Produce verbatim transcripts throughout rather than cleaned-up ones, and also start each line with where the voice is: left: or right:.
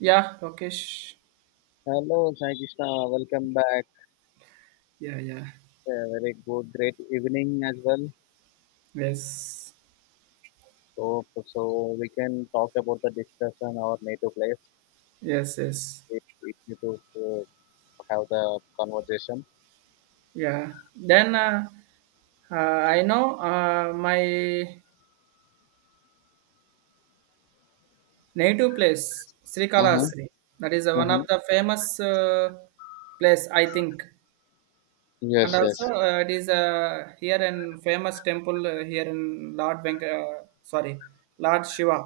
right: Yeah, Rakesh.
left: Hello, Sai Krishna. Welcome back.
right: Yeah, yeah.
left: A very good, great evening as well.
right: Yes,
left: So, so we can talk about the discussion our native place.
right: yes, yes.
left: If if you could uh, have the conversation.
right: Yeah. Then uh, uh, I know uh, my native place,
left: Uh-huh.
right: Srikalahastri. That is uh, one of
left: Uh-huh.
right: the famous uh, place, I think. And
left: Yes, yes.
right: also, uh, it is uh, here in famous temple uh, here in Lord Venk, uh, sorry, Lord Shiva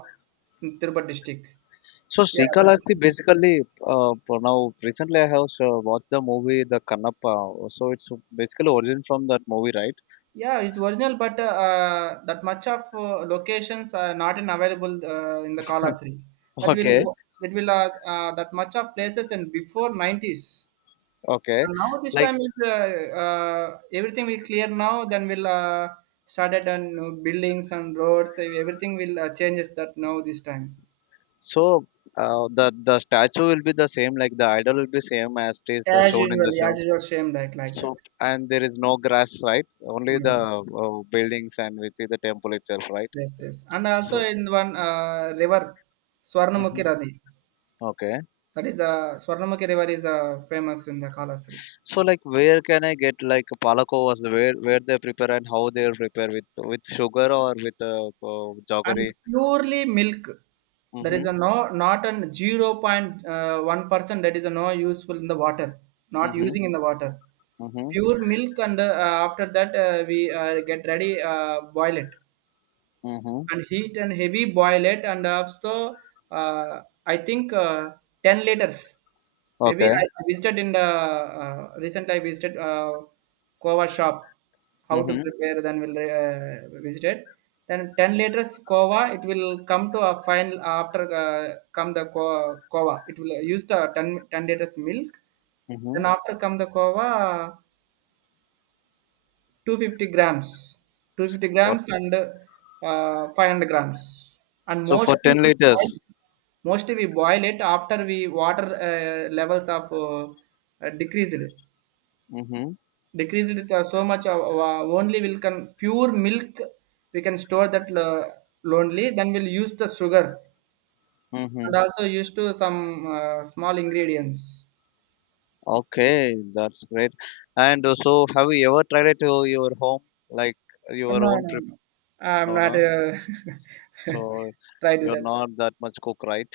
right: in Tirupati district.
left: So
right: Yeah, that
left: Srikalasthi
right: is.
left: basically uh, for now recently I have uh, watched the movie The Kannappa. So it's basically origin from that movie, right?
right: Yeah, it's original, but uh, uh, that much of uh, locations are not in available uh, in the Kalasri. That
left: Okay,
right: will that will uh, uh, that much of places and before nineties.
left: okay.
right: And now this
left: Like
right: time is uh, uh, everything will clear now. Then we'll uh, started on you buildings and roads. eh, Everything will uh, changes that now this time.
left: so uh, the the statue will be the same, like the idol will be same as it is the
right: As
left: shown in
right: usual,
left: the
right: as
left: show.
right: usual, same like like that.
left: So and there is no grass, right? Only the
right: Mm.
left: uh, buildings and we see the temple itself, right?
right: Yes, yes, and also
left: So
right: in one uh, river, Swarnamukhi
left: mhm,
right: Radi.
left: okay.
right: That is a Swarnamukhi river is uh, famous in the Kalahastri.
left: So like where can I get like palakovas? Where where they prepare and how they are prepare with with sugar or with uh, uh, jaggery?
right: And purely milk. There is
left: Mm-hmm.
right: a no not an zero point uh, zero point one percent that is a no useful in the water, not
left: Mm-hmm.
right: using in the water.
left: Mm-hmm.
right: Pure milk and uh, after that uh, we uh, get ready uh, boil it.
left: Mm-hmm.
right: And heat and heavy boil it and also uh, I think uh, ten liters, maybe
left: Okay.
right: I visited in the uh, recent, I visited uh, kova shop, how to
left: Mm-hmm.
right: prepare. Then we'll uh, visit it, then ten liters kova it will come to a final after uh, come the ko- kova. It will use the ten ten liters milk,
left: Mm-hmm.
right: then after come the kova, two hundred fifty grams, two hundred fifty
left: What?
right: grams, and uh, five hundred grams, and
left: So for
right: mostly
left: ten
right: we boil
left: liters.
right: it. Mostly we boil it after we water uh, levels of uh, uh, decreased
left: Mm-hmm.
right: decreased it, uh, so much, uh, uh, only will can pure milk we can store that uh, lonely. Then we'll use the sugar and
left: Mm-hmm.
right: also used to some uh, small ingredients.
left: Okay, that's great. And uh, so have you ever tried it to your home, like
right: No,
left: your own
right: no,
left: trip?
right: no, i'm
left: No,
right: not
left: no.
right: uh,
left: So
right: try do
left: you're
right: that.
left: not that much cook, right?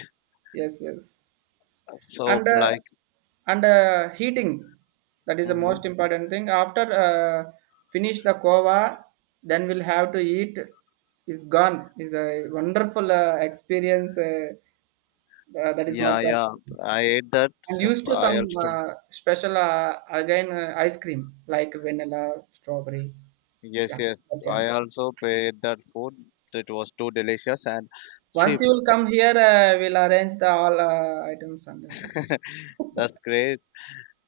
right: Yes, yes,
left: So
right: and uh,
left: like,
right: and uh, heating, that is the
left: hmm
right: most important thing after uh, finish the kova. Then we'll have to eat, is gone, is a wonderful uh, experience, uh, uh, that is much
left: yeah,
right: of.
left: yeah. I ate that.
right: And
left: So
right: used to
left: I
right: some
left: also
right: uh, special, uh, again uh, ice cream, like vanilla, strawberry.
left: yes,
right: Yeah,
left: yes.
right: that kind
left: I
right: of.
left: also paid that food. It was too delicious and see,
right: Once you will come here, uh, we'll arrange the all uh, items, and uh,
left: that's great.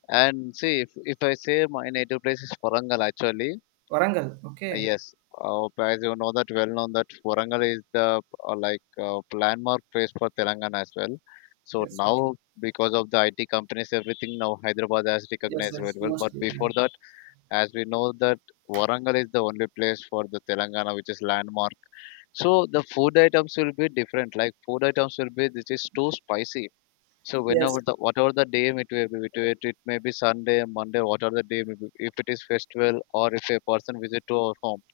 left: And see, if, if I say my native place is Warangal actually.
right: Warangal,
left: Uh,
right: okay.
left: Yes, uh, as you know that well known that Warangal is the uh, like uh, landmark place for Telangana as well. So
right: Yes, okay.
left: now because of the I T companies, everything now Hyderabad has
right: Yes,
left: recognized
right: yes,
left: very well. But
right: mostly. Yeah.
left: before that, as we know that Warangal is the only place for the Telangana which is landmark. So the food items will be different. Like food items will be this is too spicy. So
right: Yes.
left: whenever the whatever the day it may be, it, it it may be Sunday, Monday, whatever the day may be, if it is festival or if a person visit to our home,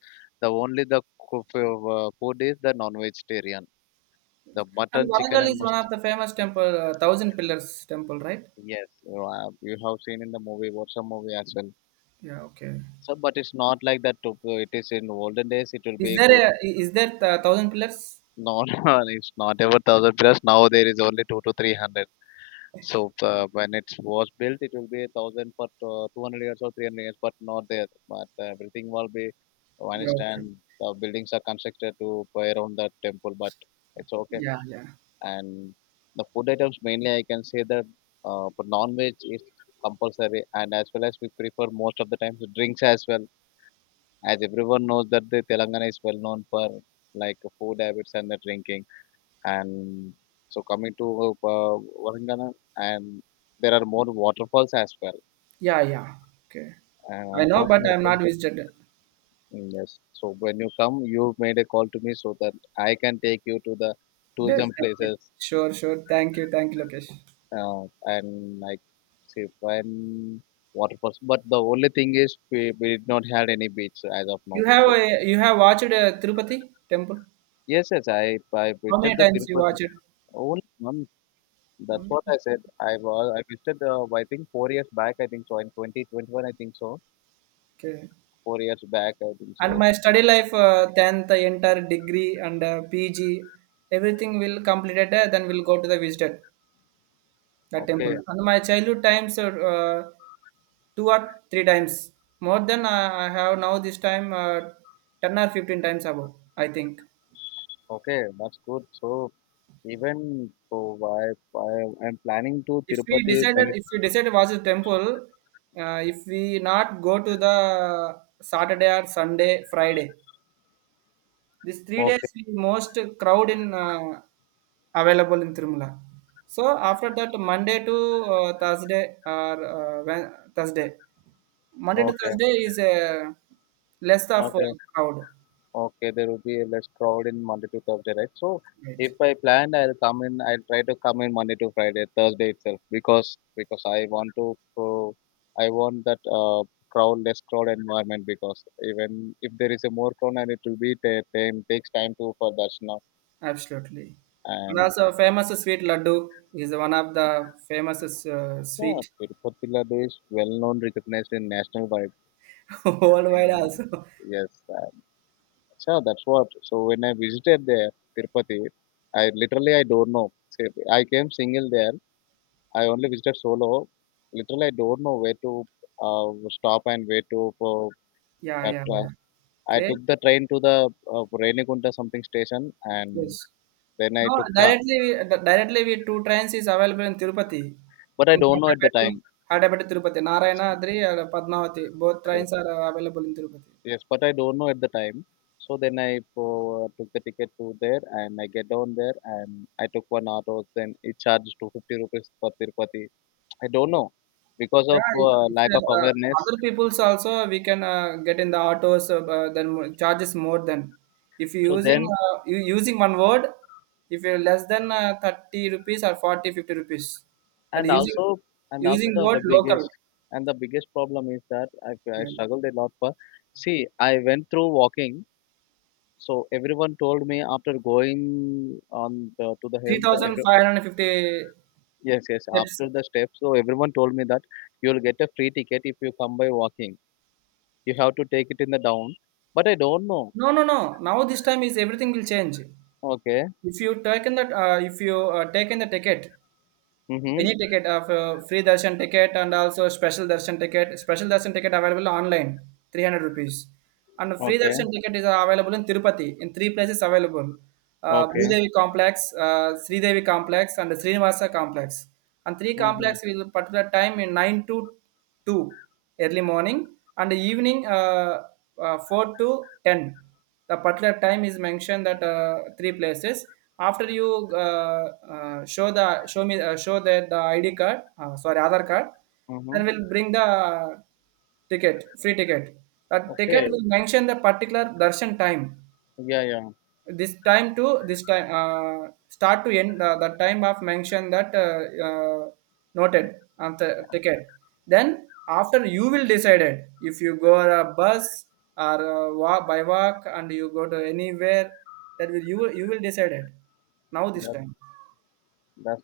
left: the only the coo- uh, food is the non-vegetarian. The
right: And
left: mutton, chicken,
right: Warangal
left: and
right: is one of
left: must
right: the famous temple, uh, Thousand Pillars temple, right?
left: yes, you have you have seen in the movie, what's a movie as well.
right: Yeah, okay.
left: So, but it's not like that. to- uh, It is in olden days. It will
right: Is
left: be
right: there
left: good.
right: a, i- is there the Thousand Pillars?
left: No, no, it's not ever thousand plus. Now there is only two to three hundred. So uh, when it was built, it will be a thousand for uh, two hundred years or three hundred years, but not there. But uh, everything will be
right: Yeah,
left: vanished,
right: okay.
left: and the buildings are constructed to buy around the temple. But it's okay.
right: Yeah, yeah.
left: And the food items mainly, I can say that uh, for non-veg is compulsory, and as well as we prefer most of the times drinks as well. As everyone knows that the Telangana is well known for like food habits and the drinking and so coming to uh, uh, Varangana, and there are more waterfalls as well.
right: Yeah, yeah. Okay.
left: And
right: I know, but I'm not
left: unfortunately,
right: visited.
left: mm, yes. So when you come, you made a call to me so that I can take you to the tourism
right: Definitely.
left: places
right: Sure, sure. Thank you. Thank you, Lokesh.
left: uh, and like see when waterfalls. But the only thing is we, we did not had any beach as of now.
right: You have
left: So
right: a, you have watched uh, Tirupati temple?
left: yes, yes, I I
right: How
left: visited
right: many
left: the
right: times you
left: Tirupati
right: watch it?
left: only month. That's what I said. I was I visited uh, I think four years back. I think so in twenty twenty-one. I think so
right: Okay.
left: four years back, I think
right: And
left: so.
right: my study life, uh, tenth, entire degree and uh, P G, everything will completed, uh, then we'll go to the visited. The
left: Okay,
right: temple. And my childhood times are uh, two or three times, more than I, I have now. This time, uh, ten or fifteen times above. I think.
left: okay, that's good. So even so, I, I I'm planning to
right: If we
left: Tirupati. When
right: decided,
left: it,
right: if we decided was a temple, uh, if we not go to the Saturday or Sunday, Friday, these three days
left: okay,
right: we most crowd in uh, available in Tirumala. So after that, Monday to uh, Thursday or uh, Wed- Thursday. Monday to
left: okay,
right: Thursday is uh, less of a
left: okay,
right: crowd.
left: okay. There will be less crowd in Monday to Thursday, right? So
right: Right.
left: if I plan, I'll come in. I'll try to come in Monday to Friday, Thursday itself, because because I want to. Uh, I want that uh, crowd less crowd environment because even if there is a more crowd and it will be ta- time takes time to for Darshana
right: Absolutely. And
left: and
right: also famous sweet laddu is one of the famous uh,
left: yeah,
right: sweet
left: Tirupati Laddu is well known, recognized in national wide.
right: worldwide
left: Mm,
right: also.
left: yes, uh, so that's what. So when I visited there, Tirupati, I literally I don't know. So I came single there. I only visited solo. Literally, I don't know where to uh, stop and where to. Uh,
right: Yeah,
left: at,
right: yeah,
left: uh,
right: yeah.
left: I
right: Okay.
left: took the train to the uh, Renigunta something station,
right: Yes.
left: and then I
right: No,
left: took the.
right: directly di- directly we two trains is available in Tirupati.
left: But I
right: In
left: don't know at the
right: Hyderabad to
left: time.
right: Hyderabad to Tirupati. Narayana, Adri, and Padmavati. Both trains are available in Tirupati.
left: Yes, but I don't know at the time. So then I uh, took the ticket to there and I get down there and I took one auto. Then it charged two hundred fifty rupees for Tirupati. I don't know because of
right: Yeah,
left: uh,
right: it's,
left: lack of
right: uh, uh,
left: awareness.
right: other people's also uh, we can uh, get in the autos, uh, bu- then mo- charges more than if you
left: So
right: using,
left: then
right: uh, you using one word, if you're less than uh, thirty rupees or forty, fifty rupees, and
left: and
right: using
left: also and also
right: using
left: the,
right: word
left: the
right: local.
left: biggest and the biggest problem is that I, I
right: Yeah.
left: struggled a lot for. See, I went through walking. So everyone told me after going on the, to the hill, the,
right: three thousand five hundred fifty
left: yes, yes.
right: steps.
left: After the steps, so everyone told me that you'll get a free ticket if you come by walking. You have to take it in the down. But I don't know.
right: No, no, no, now this time is everything will change.
left: Okay.
right: If you taken that uh, if you uh, taken the ticket,
left: Mm-hmm.
right: any ticket of uh, free darshan ticket, and also special darshan ticket special darshan ticket available online, three hundred rupees. And free
left: Okay.
right: darshan ticket is available in Tirupati in three places available: uh,
left: Okay.
right: Bhudevi complex, uh, Sri Devi complex, and Srinivasa complex. And three
left: Mm-hmm.
right: complex will particular time in nine to two early morning, and evening uh, uh, four to ten. The particular time is mentioned that, uh, three places, after you uh, uh, show the show me uh, show the, the id card, uh, sorry, other card.
left: Mm-hmm.
right: Then we'll bring the ticket, free ticket. That ticket
left: Okay.
right: will mention the particular darshan time,
left: Yeah, yeah.
right: this time to this time, uh, start to end. Uh, the time of mention that, uh, uh, noted on the ticket. Then after, you will decide it, if you go on a bus or uh, walk, by walk, and you go to anywhere, that will you will you will decide it now this
left: That's
right: time.
left: that's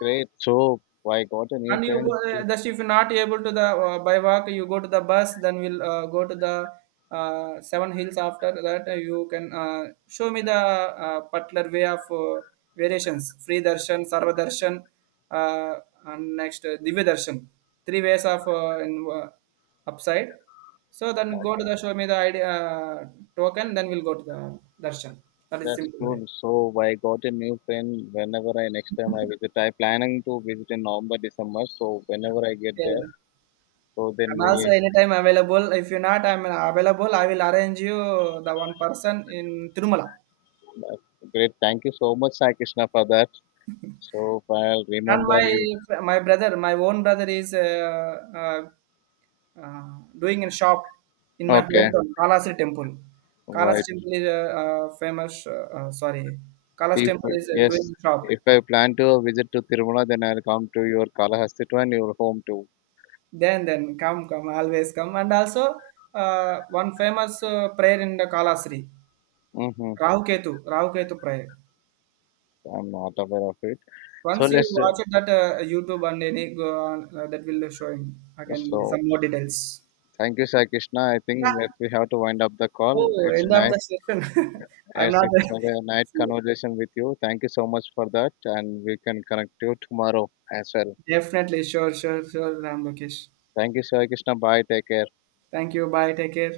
left: great. So I got a new
right: And you go,
left: friend
right: uh,
left: too.
right: just if you're not able to the uh, by walk, you go to the bus. Then we'll uh, go to the uh, seven hills. After that, uh, you can uh, show me the uh, particular way of uh, variations: free darshan, sarva darshan, uh, and next uh, divya darshan. Three ways of uh, in uh, upside. So then go to
left: Okay.
right: the show me the idea, uh, token. Then we'll go to the darshan. That is
left: That's
right: simple way.
left: cool. So I got a new friend whenever I next time I visit. I planning to visit in November, December. So whenever I get there,
right: Yeah.
left: so then
right: I'm also
left: we
right: anytime available. If you're not, I'm available. I will arrange you the one person in Tirumala.
left: uh, great. Thank you so much, Sai Krishna, for that. So I'll
right: And
left: remember
right: my
left: you.
right: my brother, my own brother is uh, uh, uh, doing a shop in my
left: Okay,
right: hometown, Kalasi Temple. Kalasi
left: right.
right: Temple is uh, uh, famous. Uh, uh, sorry, Kalasi
left: If
right: Temple is uh,
left: yes,
right: doing shop.
left: if I plan to visit to Tirumala, then I'll come to your Kalahasti too and your home too.
right: Then then come come always come. And also uh, one famous uh, prayer in the Kalasri,
left: Mm-hmm.
right: Rahu Ketu, Rahu Ketu prayer.
left: I'm not aware of it. So
right: Once you
left: let's. Uh,
right: watch it, that uh, YouTube and any go on, uh, that will showing again some
left: so
right: more details.
left: thank you, Sai Krishna. I
right: Yeah.
left: think that we have to wind up the call.
right: Oh,
left: It's
right: end of the
left: nice
right: session. I'm
left: as
right: not.
left: it's a night conversation with you. Thank you so much for that, and we can connect you tomorrow as well.
right: Definitely. Sure, sure, sure, Ram Lokesh.
left: Thank you, Sai Krishna. Bye. Take care.
right: Thank you. Bye. Take care.